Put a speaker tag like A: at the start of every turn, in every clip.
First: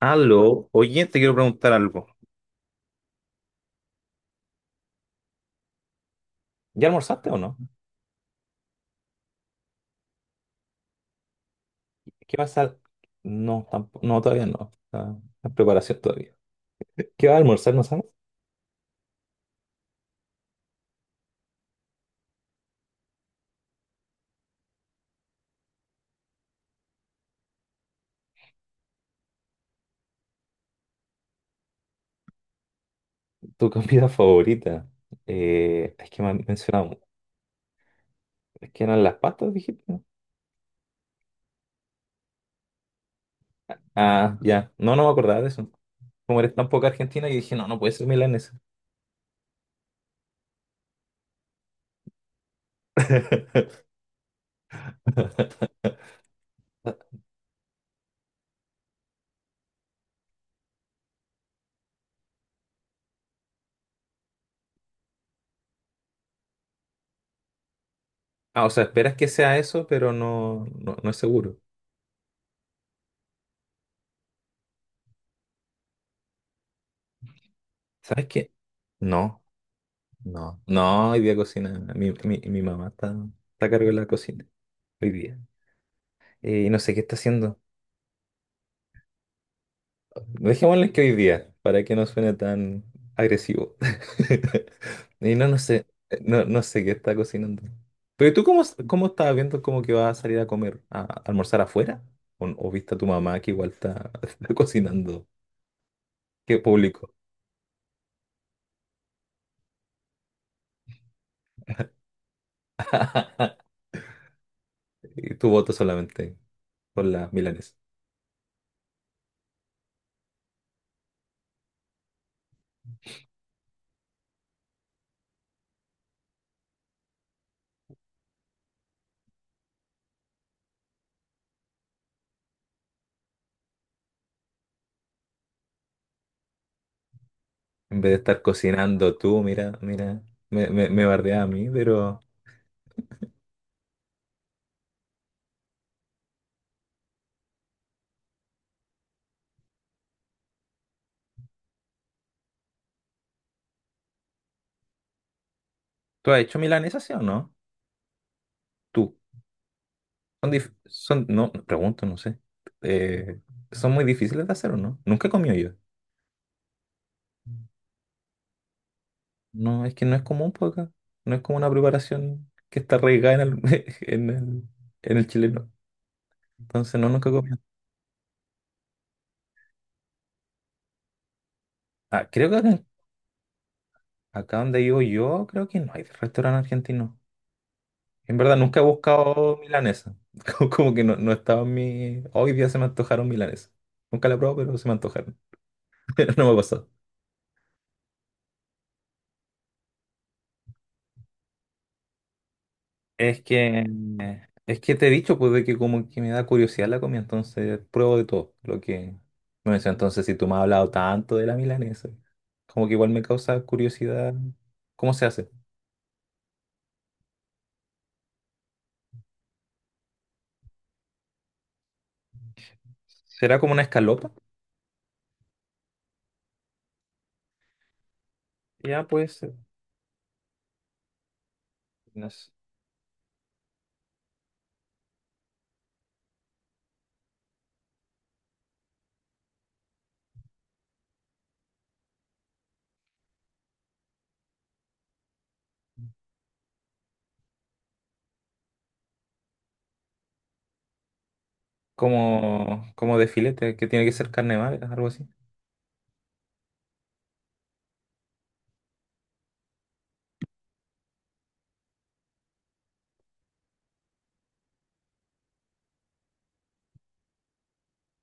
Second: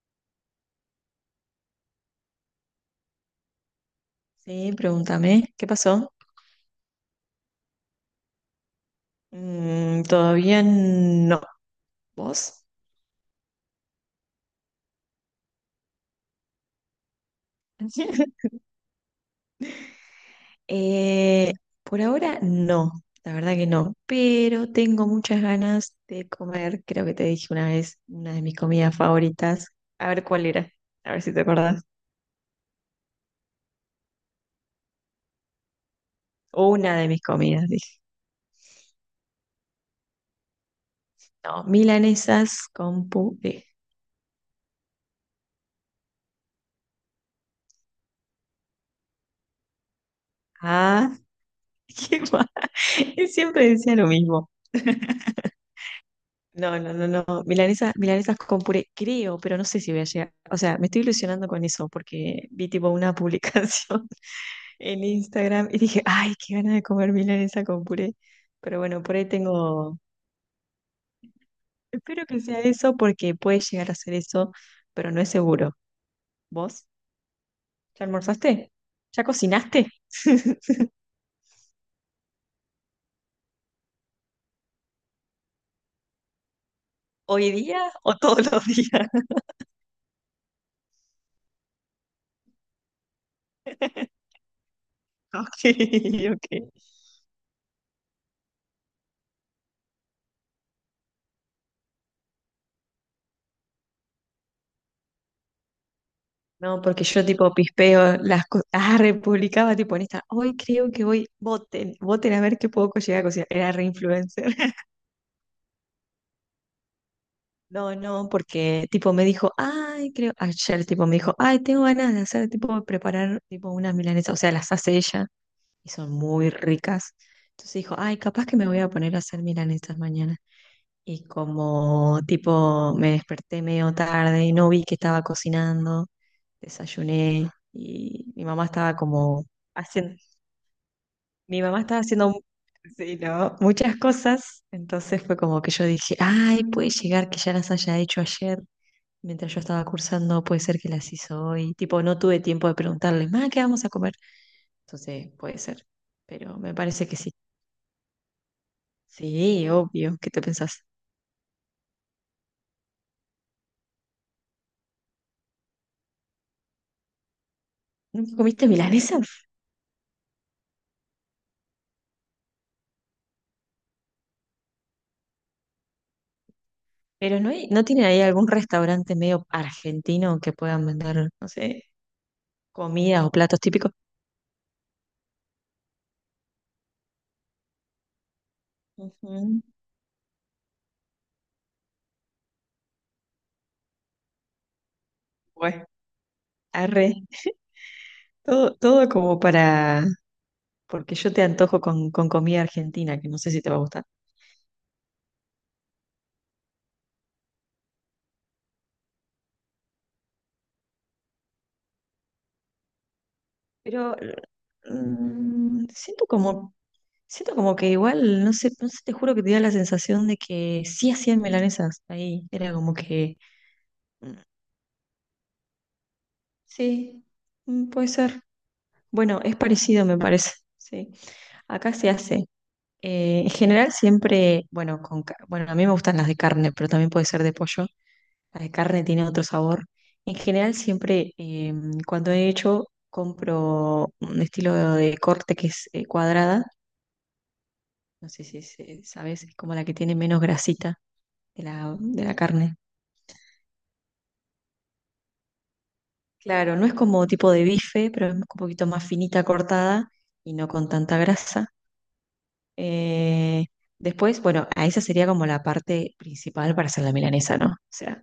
A: Aló, oye, te quiero preguntar algo.
B: Sí, pregúntame, ¿qué pasó?
A: ¿Ya almorzaste o no?
B: Mm, todavía no.
A: ¿Qué vas
B: ¿Vos?
A: a...? No, tampoco, no, todavía no. Está en preparación todavía. ¿Qué vas a almorzar, no sabes?
B: Eh, por ahora no, la verdad que no, pero tengo muchas ganas de comer, creo que te dije una vez, una de mis comidas favoritas. A ver cuál era, a ver si te acordás.
A: ¿Tu comida favorita? Es que me han
B: Una
A: mencionado,
B: de mis comidas, dije.
A: es que eran las pastas, dijiste. ¿No?
B: No, milanesas con puré.
A: Ah, ya. No, no me acordaba de eso. Como eres tan poca argentina, yo dije, no, no puede ser milanesa.
B: Ah, qué mal. Siempre decía lo mismo. No, no, no, no. Milanesa, milanesas con puré, creo, pero no sé si voy a llegar. O sea, me estoy ilusionando con eso porque vi tipo una publicación en Instagram y dije, ay, qué ganas de comer milanesa con puré.
A: Ah, o
B: Pero
A: sea,
B: bueno, por
A: esperas
B: ahí
A: que sea eso,
B: tengo.
A: pero no, no, no es seguro.
B: Espero que sea eso porque puede llegar a ser eso, pero no es seguro. ¿Vos? ¿Ya
A: ¿Sabes qué?
B: almorzaste? ¿Ya
A: No.
B: cocinaste?
A: No, no, hoy día cocina. Mi mamá está, está a cargo de la cocina hoy día. Y no sé qué está
B: ¿Hoy
A: haciendo.
B: día o todos los días?
A: Dejémosle que hoy día, para que no suene tan agresivo. Y no, no
B: Ok,
A: sé, no, no
B: ok.
A: sé qué está cocinando. Pero ¿y tú cómo, cómo estabas viendo como que vas a salir a comer, a, almorzar afuera? O viste a tu mamá que igual está, está cocinando? ¿Qué
B: No, porque
A: público?
B: yo tipo pispeo las cosas, ah, republicaba tipo en esta, hoy creo que voten a ver qué puedo llegar a cocinar,
A: Ah,
B: era re influencer.
A: y tu voto solamente por las milanesa.
B: No, no, porque tipo me dijo, ay, creo, ayer tipo me dijo, ay, tengo ganas de hacer tipo preparar tipo unas milanesas, o sea, las hace ella y son muy ricas. Entonces dijo, ay, capaz que me voy a poner a hacer milanesas mañana. Y como tipo me desperté medio tarde, no vi que estaba cocinando, desayuné
A: En vez de
B: y
A: estar
B: mi mamá estaba
A: cocinando tú,
B: como
A: mira,
B: haciendo,
A: mira, me bardea a
B: mi
A: mí,
B: mamá estaba
A: pero...
B: haciendo sí, ¿no?, muchas cosas, entonces fue como que yo dije, ay, puede llegar que ya las haya hecho ayer, mientras yo estaba cursando, puede ser que las hizo hoy, tipo no tuve tiempo de preguntarle, ma, ¿qué vamos a comer? Entonces puede ser,
A: ¿Tú has hecho
B: pero me
A: milanesa,
B: parece
A: sí
B: que
A: o
B: sí.
A: no? Tú.
B: Sí, obvio, ¿qué te
A: Son, dif-
B: pensás?
A: son, no, pregunto, no sé. Eh, ¿Son muy difíciles de hacer o no? Nunca he comido yo.
B: ¿Nunca comiste milanesa?
A: No, es que no es común por acá. No es como una preparación que está arraigada en el, en el, en el chileno. Entonces, no, nunca he
B: Pero no
A: comido.
B: hay, no tienen ahí algún restaurante medio argentino que puedan vender, no sé,
A: Ah, creo que acá,
B: comidas o platos típicos.
A: acá donde vivo yo, creo que no hay restaurante argentino. En verdad, nunca he buscado
B: Ujú.
A: milanesa. Como, como que no, no estaba en mi... Hoy día se me antojaron milanesa. Nunca la he probado, pero se me antojaron.
B: Bueno,
A: No me ha pasado.
B: arre. Todo, todo como para, porque yo te antojo con, comida argentina, que no
A: Es
B: sé si te va a
A: que,
B: gustar.
A: es que te he dicho, pues, de que como que me da curiosidad la comida, entonces pruebo de todo lo que me mencionas. Entonces, si tú me has hablado tanto de la milanesa, como que igual me causa
B: Pero
A: curiosidad cómo se hace.
B: mm, siento como, siento como que igual, no sé, no sé, te juro que te da la sensación de que sí hacían milanesas ahí. Era como que
A: ¿Será como una escalopa?
B: mm, sí, puede ser.
A: Ya puede
B: Bueno,
A: ser.
B: es parecido, me parece. Sí. Acá se
A: No
B: hace.
A: sé.
B: En general siempre, bueno, bueno, a mí me gustan las de carne, pero también puede ser de pollo. La de carne tiene otro sabor. En general siempre, cuando he hecho, compro un estilo de corte que es cuadrada. No sé si es, sabes, es como la que tiene menos grasita de la carne.
A: Como, como de filete, que tiene que ser carne magra, algo así.
B: Claro, no es como tipo de bife, pero es un poquito más finita cortada y no con tanta grasa. Eh, Después, bueno, a esa sería como la parte principal para hacer la milanesa, ¿no? O sea,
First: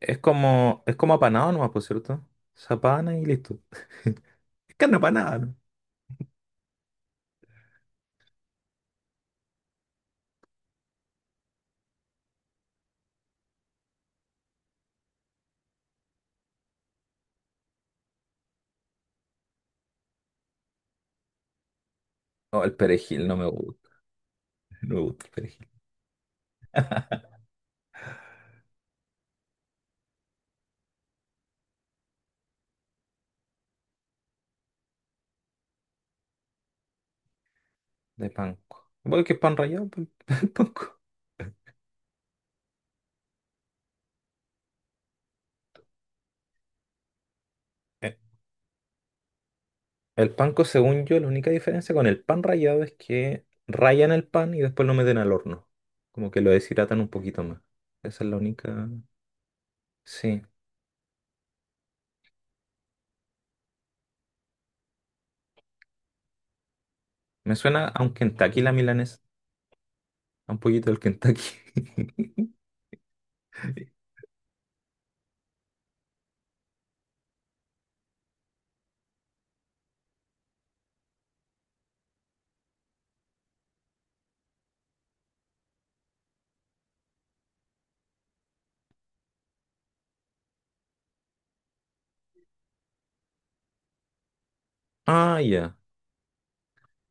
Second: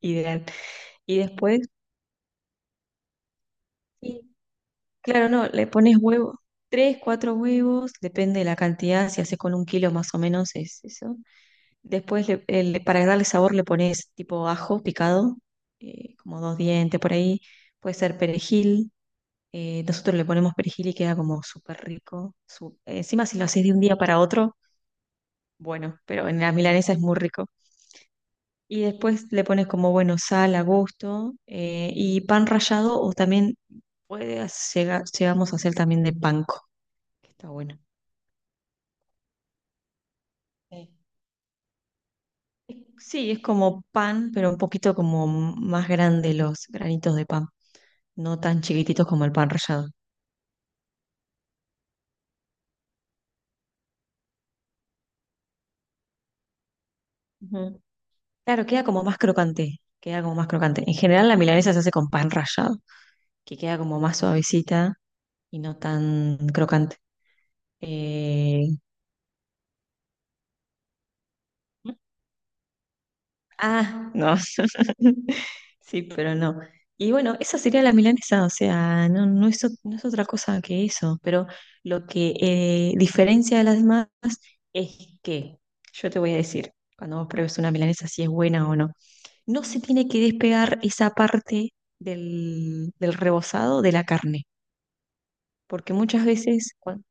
B: ideal.
A: Es como
B: Y
A: apanado
B: después,
A: nomás, por cierto. Se apana y listo.
B: sí,
A: Es carne
B: claro,
A: apanada,
B: no,
A: ¿no?
B: le pones huevo, tres, cuatro huevos, depende de la cantidad, si haces con 1 kilo más o menos es eso. Después, para darle sabor, le pones tipo ajo picado, como dos dientes por ahí, puede ser perejil. Nosotros le ponemos perejil y queda como súper rico.
A: No, el
B: Encima,
A: perejil no
B: si lo
A: me
B: haces de un
A: gusta.
B: día para otro,
A: No me gusta
B: bueno, pero en la milanesa es muy rico. Y después le pones como, bueno, sal a gusto y pan rallado o también Puede llegamos a hacer también de panko, que está bueno.
A: de panko. Bueno, que es pan rallado, pues, el
B: Sí.
A: panko.
B: Sí, es como pan, pero un poquito como más grande los granitos de pan,
A: Eh,
B: no tan chiquititos como el pan rallado.
A: El panko, según yo, la única diferencia con el pan rallado es que rayan el pan y después lo meten al horno. Como que lo deshidratan un poquito más.
B: Ujú.
A: Esa es la
B: Claro, queda
A: única.
B: como más crocante, queda como
A: Sí.
B: más crocante. En general la milanesa se hace con pan rallado, que queda como más suavecita y no tan crocante.
A: Me suena a un Kentucky
B: Eh,
A: la milanesa. A un poquito del Kentucky.
B: Ah, no. Sí, pero no. Y bueno, esa sería la milanesa, o sea, no, no es, no es otra cosa que eso, pero lo que diferencia de las demás es que, yo te voy a decir, cuando vos pruebes una milanesa si es buena o no, no se tiene que despegar esa parte del rebozado de la carne,
A: Ah, ya.
B: porque muchas veces cuando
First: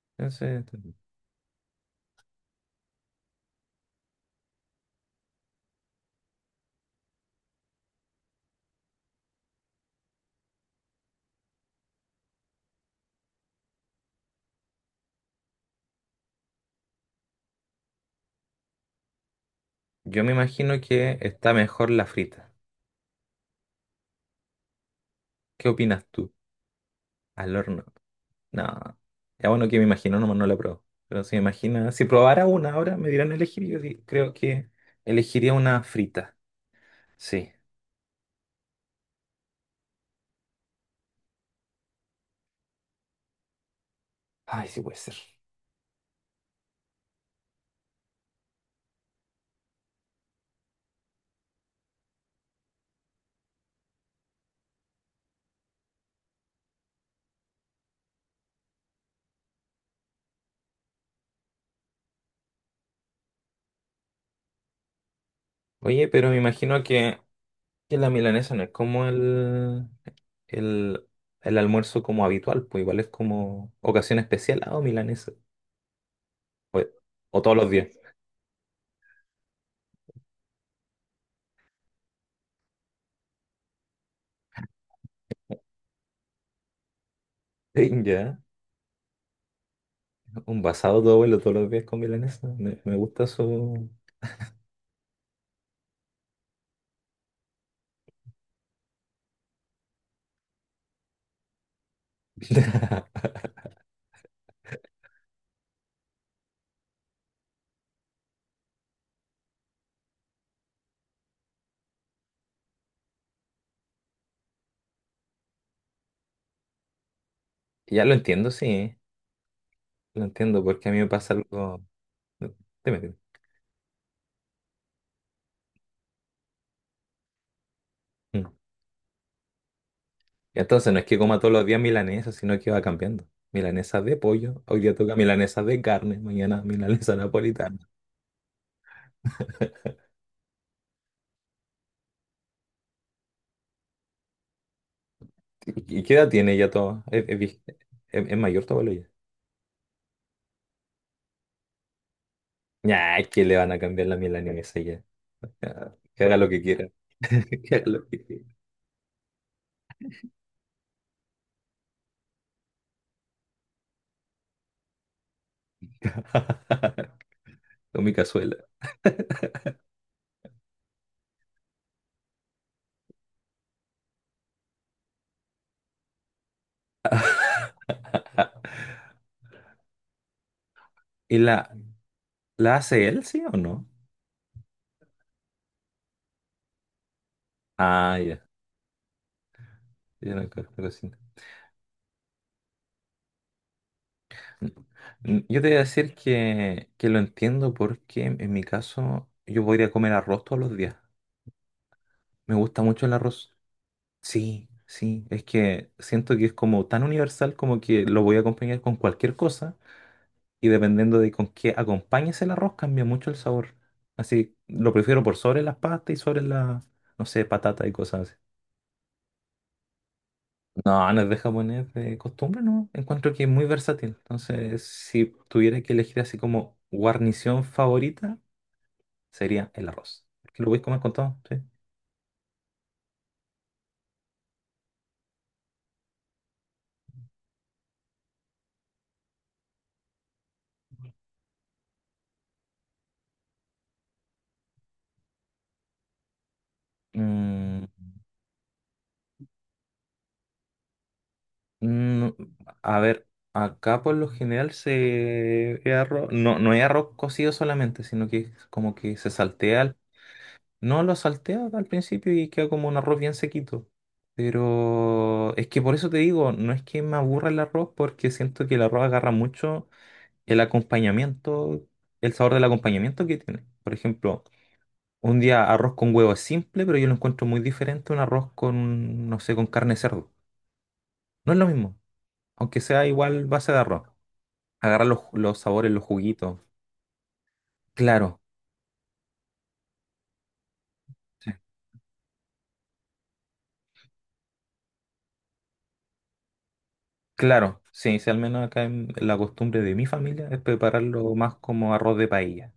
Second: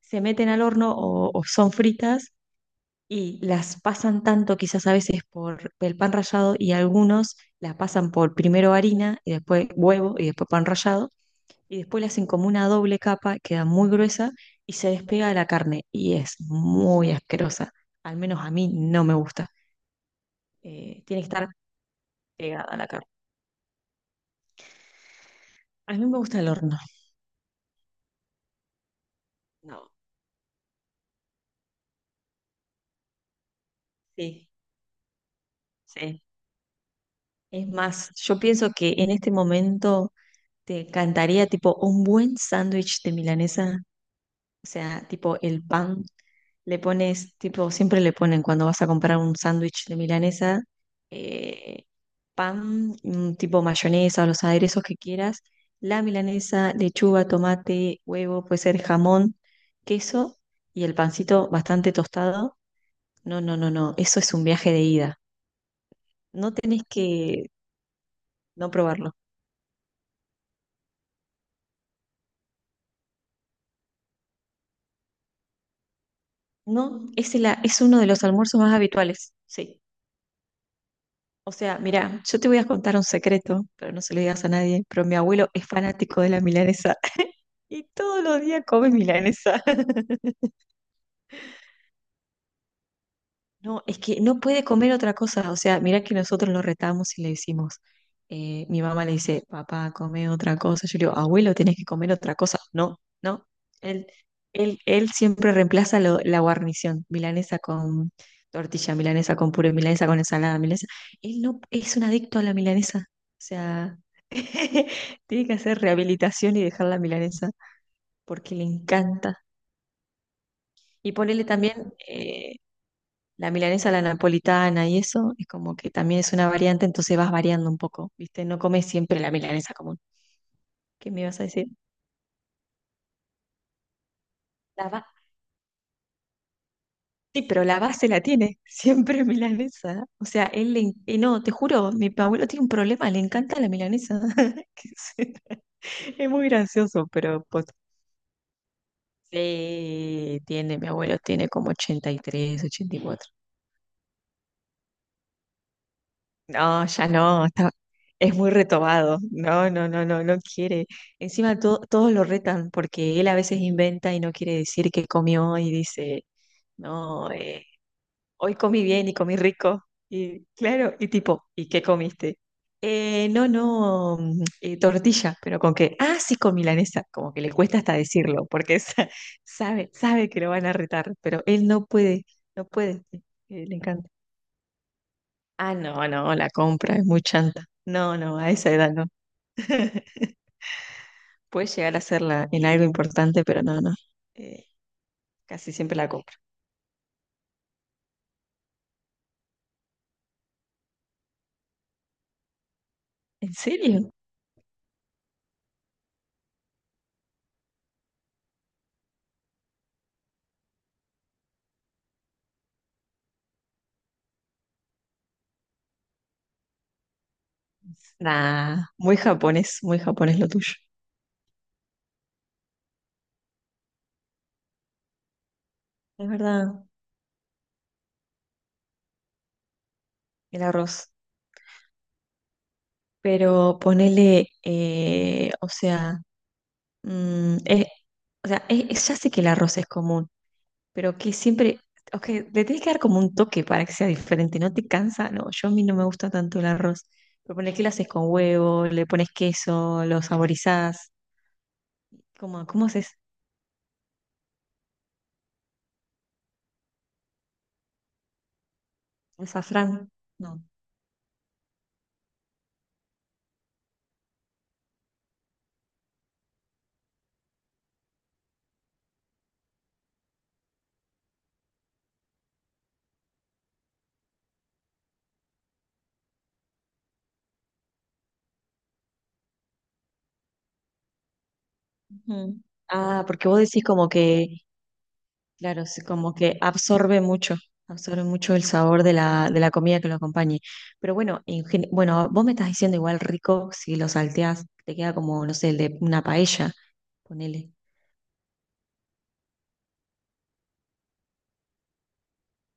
B: se meten al
A: Ese-
B: horno o son fritas y las pasan tanto quizás a veces por el pan rallado y algunos la pasan por primero harina y después huevo y después pan rallado y después le hacen como una doble capa, queda muy gruesa y se despega de la carne y es muy asquerosa. Al menos a mí no me gusta.
A: Yo me imagino que
B: Tiene que estar
A: está mejor la frita.
B: pegada a la carne.
A: ¿Qué
B: A mí
A: opinas
B: me
A: tú?
B: gusta el horno.
A: Al horno. No, ya bueno que me
B: No,
A: imagino, nomás no la pruebo. Pero si me imagina, si probara una ahora, me dirán elegir, y yo di- creo
B: sí,
A: que elegiría una
B: sí.
A: frita. Sí.
B: Es más, yo pienso que en este momento te encantaría tipo un buen sándwich de milanesa.
A: Ay,
B: O
A: sí puede
B: sea,
A: ser.
B: tipo el pan, le pones, tipo, siempre le ponen cuando vas a comprar un sándwich de milanesa, eh, pan, tipo mayonesa o los aderezos que quieras, la milanesa, lechuga, tomate, huevo, puede ser jamón, queso y el pancito bastante tostado. No, no, no, no, eso es un viaje de ida.
A: Oye, pero me
B: No tenés
A: imagino
B: que
A: que la milanesa no es
B: no
A: como
B: probarlo.
A: el, el almuerzo como habitual, pues igual es como ocasión especial, ah, o milanesa. O,
B: No, es,
A: o todos los
B: es
A: días.
B: uno de los almuerzos más habituales, sí. O sea, mira, yo te voy a contar un secreto, pero no se lo digas a nadie, pero mi abuelo es fanático de la milanesa y
A: Sí,
B: todos
A: ya,
B: los días come milanesa.
A: un basado todo vuelo todos los días con milanesa. Me gusta
B: No,
A: su...
B: es que no puede comer otra cosa. O sea, mira que nosotros lo retamos y le decimos, mi mamá le dice, papá, come otra cosa. Yo le digo, abuelo, tenés que comer otra cosa. No, no. Él, él siempre reemplaza la guarnición, milanesa con tortilla, milanesa con puré, milanesa con ensalada, milanesa. Él no es un adicto a la milanesa. O sea, tiene que hacer rehabilitación y dejar la milanesa
A: Ya lo entiendo,
B: porque le
A: sí,
B: encanta.
A: lo entiendo, porque a mí me
B: Y
A: pasa
B: ponerle
A: algo.
B: también,
A: No, dime, dime.
B: la milanesa, la napolitana y eso, es como que también es una variante, entonces vas variando un poco, ¿viste?
A: Mm.
B: No comes siempre la milanesa común.
A: Y entonces no es
B: ¿Qué
A: que
B: me
A: coma
B: ibas a
A: todos los
B: decir?
A: días milanesa, sino que va cambiando. Milanesa de pollo, hoy
B: La
A: día
B: ba-
A: toca milanesa de carne, mañana milanesa
B: Sí, pero
A: napolitana.
B: la base la tiene, siempre milanesa. O sea, él le... No, te juro, mi abuelo tiene un problema, le encanta la milanesa. Que se-
A: Y qué edad
B: Es muy
A: tiene ya todo?
B: gracioso,
A: Es
B: pero...
A: vie-
B: posta.
A: es mayor todo ya?
B: Sí, tiene, mi abuelo tiene como 80, 83,
A: Ya,
B: ochenta y
A: nah, es
B: cuatro
A: que le van a cambiar la milanesa ya. Ya, que haga lo que
B: No,
A: quiera.
B: ya no,
A: Que haga lo que
B: es
A: quiera.
B: muy retobado. No, no, no, no, no quiere. Encima todos lo retan porque él a veces inventa y no quiere decir que comió y dice, no,
A: Con mi cazuela.
B: hoy comí bien y comí rico. Y claro, y tipo, ¿y qué comiste? No, no, tortilla, pero con que. Ah, sí, con milanesa." Como que le cuesta hasta decirlo porque sabe que lo van a retar,
A: ¿Y
B: pero él
A: la,
B: no puede, no
A: la
B: puede.
A: hace él, sí o
B: Le
A: no?
B: encanta. Ah, no, no, la compra es muy chanta.
A: Ah,
B: No, no,
A: ya.
B: a esa edad no.
A: Yo no, creo- creo que sí.
B: Puede llegar a serla en algo importante, pero no, no. Eh,
A: Mm, yo te
B: Casi
A: voy a
B: siempre la
A: decir
B: compra.
A: que lo entiendo porque en mi caso yo podría comer arroz todos los días. Me gusta mucho el
B: ¿En
A: arroz.
B: serio?
A: Sí, sí, es que siento que es como tan universal como que lo voy a acompañar con cualquier cosa y dependiendo de con qué acompañes el arroz cambia mucho el sabor. Así lo prefiero por sobre las pastas y sobre las, no sé, patatas y cosas así.
B: Nah, muy japonés lo tuyo.
A: No, no es de japonés de costumbre, no. Encuentro que es muy versátil. Entonces, si tuviera que elegir
B: Es
A: así como
B: verdad,
A: guarnición favorita, sería el arroz.
B: el
A: Porque lo voy a comer
B: arroz.
A: con todo, ¿sí?
B: Pero ponele, o sea, mm, es- o sea, ya sé que el arroz es común. Pero que siempre, ok, le tienes que dar como un toque para que sea diferente, ¿no te cansa? No, yo a mí no me gusta tanto el arroz. Pero ponele que
A: Mm,
B: lo haces con huevo, le pones queso, lo saborizás.
A: mm,
B: ¿Cómo
A: a
B: haces?
A: ver, acá por lo general se es arroz, no, no es arroz cocido solamente, sino que es como que se saltea. Al-
B: ¿Azafrán? No.
A: No lo saltea al principio y queda como un arroz bien sequito. Pero es que por eso te digo, no es que me aburra el arroz, porque siento que el arroz agarra mucho el acompañamiento, el sabor del acompañamiento que tiene. Por ejemplo, un día arroz con huevo es simple, pero yo lo encuentro muy diferente a un arroz con, no sé, con carne de cerdo. No es lo mismo,
B: Ujú.
A: aunque sea
B: Ah,
A: igual
B: porque vos
A: base de
B: decís
A: arroz.
B: como que,
A: Agarrar los
B: claro,
A: sabores,
B: sí,
A: los
B: como que
A: juguitos.
B: absorbe
A: Claro,
B: mucho el sabor de la, comida que lo acompañe. Pero bueno,
A: sí,
B: en bueno, vos me estás diciendo igual rico si lo salteás, te queda como, no sé, el de una paella, ponele.
A: claro. Sí, sí, al menos acá en la costumbre de mi familia es prepararlo más como arroz de paella.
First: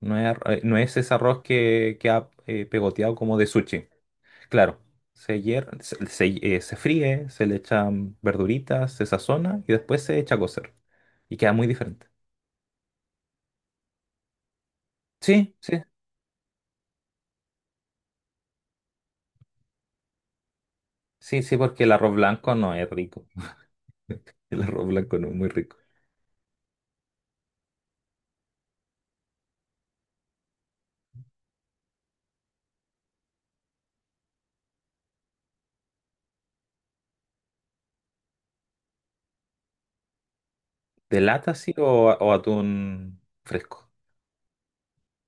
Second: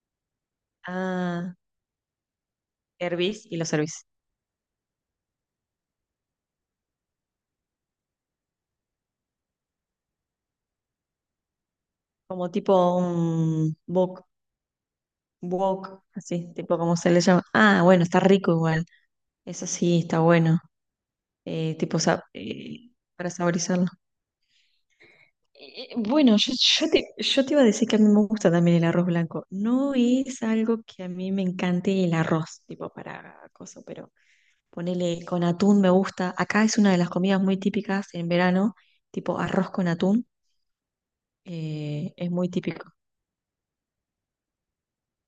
A: No es, arro- no es ese arroz
B: Ah,
A: que ha pegoteado como
B: hervís
A: de
B: y lo
A: sushi.
B: servís.
A: Claro, se, hier- se, se, se fríe, se le echan verduritas, se sazona y después se echa a cocer. Y queda muy diferente.
B: Como tipo un wok,
A: Sí, sí.
B: wok, así, tipo como se le llama. Ah, bueno, está rico igual. Eso sí, está bueno.
A: Sí, sí, porque el
B: Tipo
A: arroz blanco no es rico.
B: para saborizarlo.
A: El arroz blanco no es muy rico.
B: Bueno, yo te iba a decir que a mí me gusta también el arroz blanco. No es algo que a mí me encante el arroz, tipo para cosas, pero ponele con atún me gusta. Acá es una de las comidas muy típicas en verano, tipo arroz con atún,
A: ¿De lata sí
B: es
A: o
B: muy típico.
A: atún fresco?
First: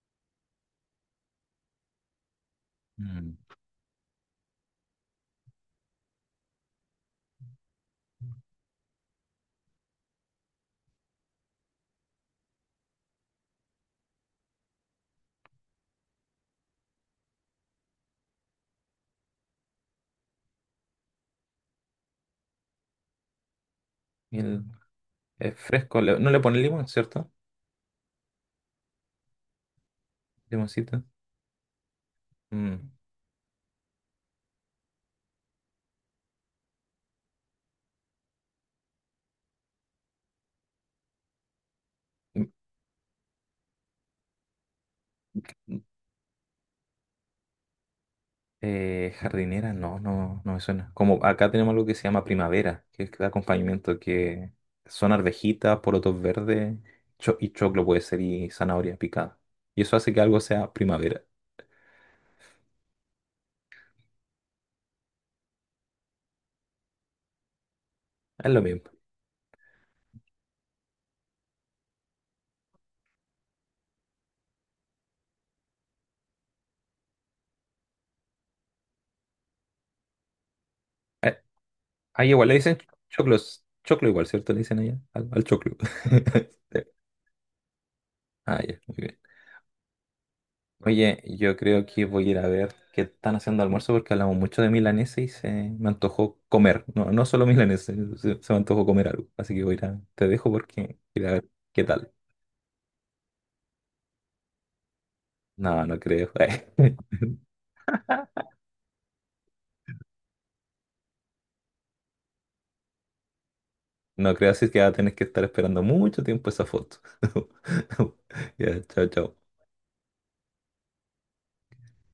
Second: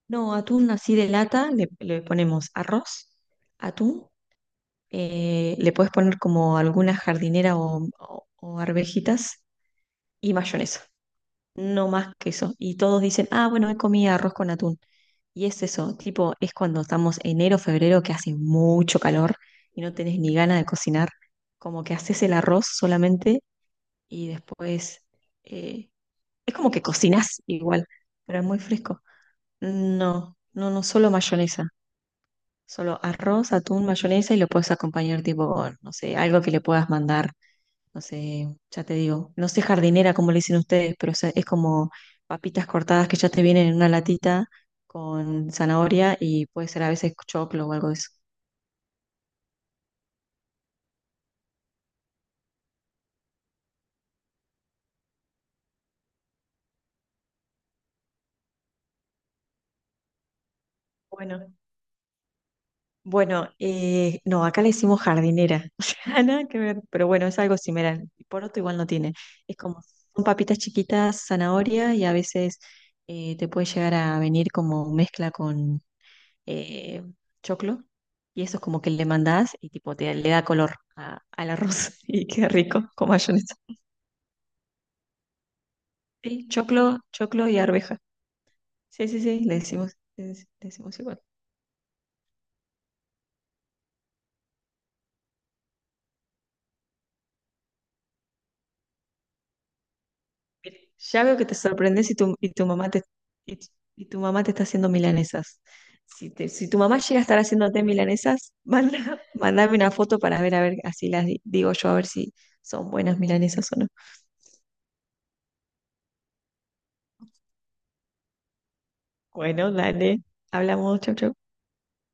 B: No, atún así de lata, le ponemos arroz,
A: Mm.
B: atún, le puedes poner como alguna jardinera o, o arvejitas y mayonesa, no más que eso. Y todos dicen, ah, bueno, he comido arroz con atún. Y es eso, tipo, es cuando estamos enero, febrero, que hace mucho calor y no tenés ni ganas de cocinar, como que haces el arroz solamente y
A: Y el-
B: después
A: es
B: eh,
A: fresco. Le- No le
B: es
A: pone
B: como que
A: limón, ¿cierto?
B: cocinás igual, pero es muy fresco. No, no, no,
A: Limoncito.
B: solo mayonesa.
A: Mm.
B: Solo arroz, atún, mayonesa y lo puedes acompañar tipo con, no sé, algo que le puedas mandar, no sé, ya te digo, no sé jardinera como le dicen ustedes, pero o sea, es como
A: Mm,
B: papitas cortadas que ya te vienen en una latita con
A: mm.
B: zanahoria y puede ser a veces choclo o algo de eso.
A: Jardinera, no, no, no me suena. Como acá tenemos algo que se llama primavera, que es el acompañamiento que son arvejitas, porotos verdes, cho- y choclo puede ser y zanahoria picada. Y eso hace que algo sea primavera.
B: Bueno, bueno, no, acá le decimos jardinera, o sea, nada que ver, pero bueno, es algo similar. Y
A: Es
B: poroto
A: lo
B: igual no
A: mismo.
B: tiene, es como, son papitas chiquitas, zanahoria y a veces te puede llegar a venir como mezcla con eh, choclo y eso es como que le mandás y tipo te le da color al arroz y
A: Ahí igual
B: qué
A: le dicen
B: rico con mayonesa.
A: choclos. Choclo igual, ¿cierto? Le dicen allá al, al choclo.
B: Sí,
A: Sí.
B: choclo, choclo y arveja.
A: Ah, ya, muy
B: Sí,
A: bien.
B: sí, sí, le decimos
A: Oye,
B: igual.
A: yo creo que voy a ir a ver qué están haciendo de almuerzo porque hablamos mucho de milanesa y se me antojó comer. No, no solo milanesa, se me antojó comer algo. Así que voy a ir a, te dejo
B: Bien.
A: porque voy a
B: Ya
A: ir a
B: veo que
A: ver
B: te
A: qué
B: sorprendes
A: tal.
B: y tu, mamá te y, tu y tu mamá te está haciendo milanesas.
A: No, no creo.
B: Si tu mamá llega a estar haciéndote milanesas, manda, mandame una foto para ver, a ver, así las digo yo, a ver si son buenas milanesas o no.
A: No creo, así que va a tener que estar esperando mucho tiempo esa foto. Ya, chao, chao.
B: Bueno, dale, hablamos, chau, chau.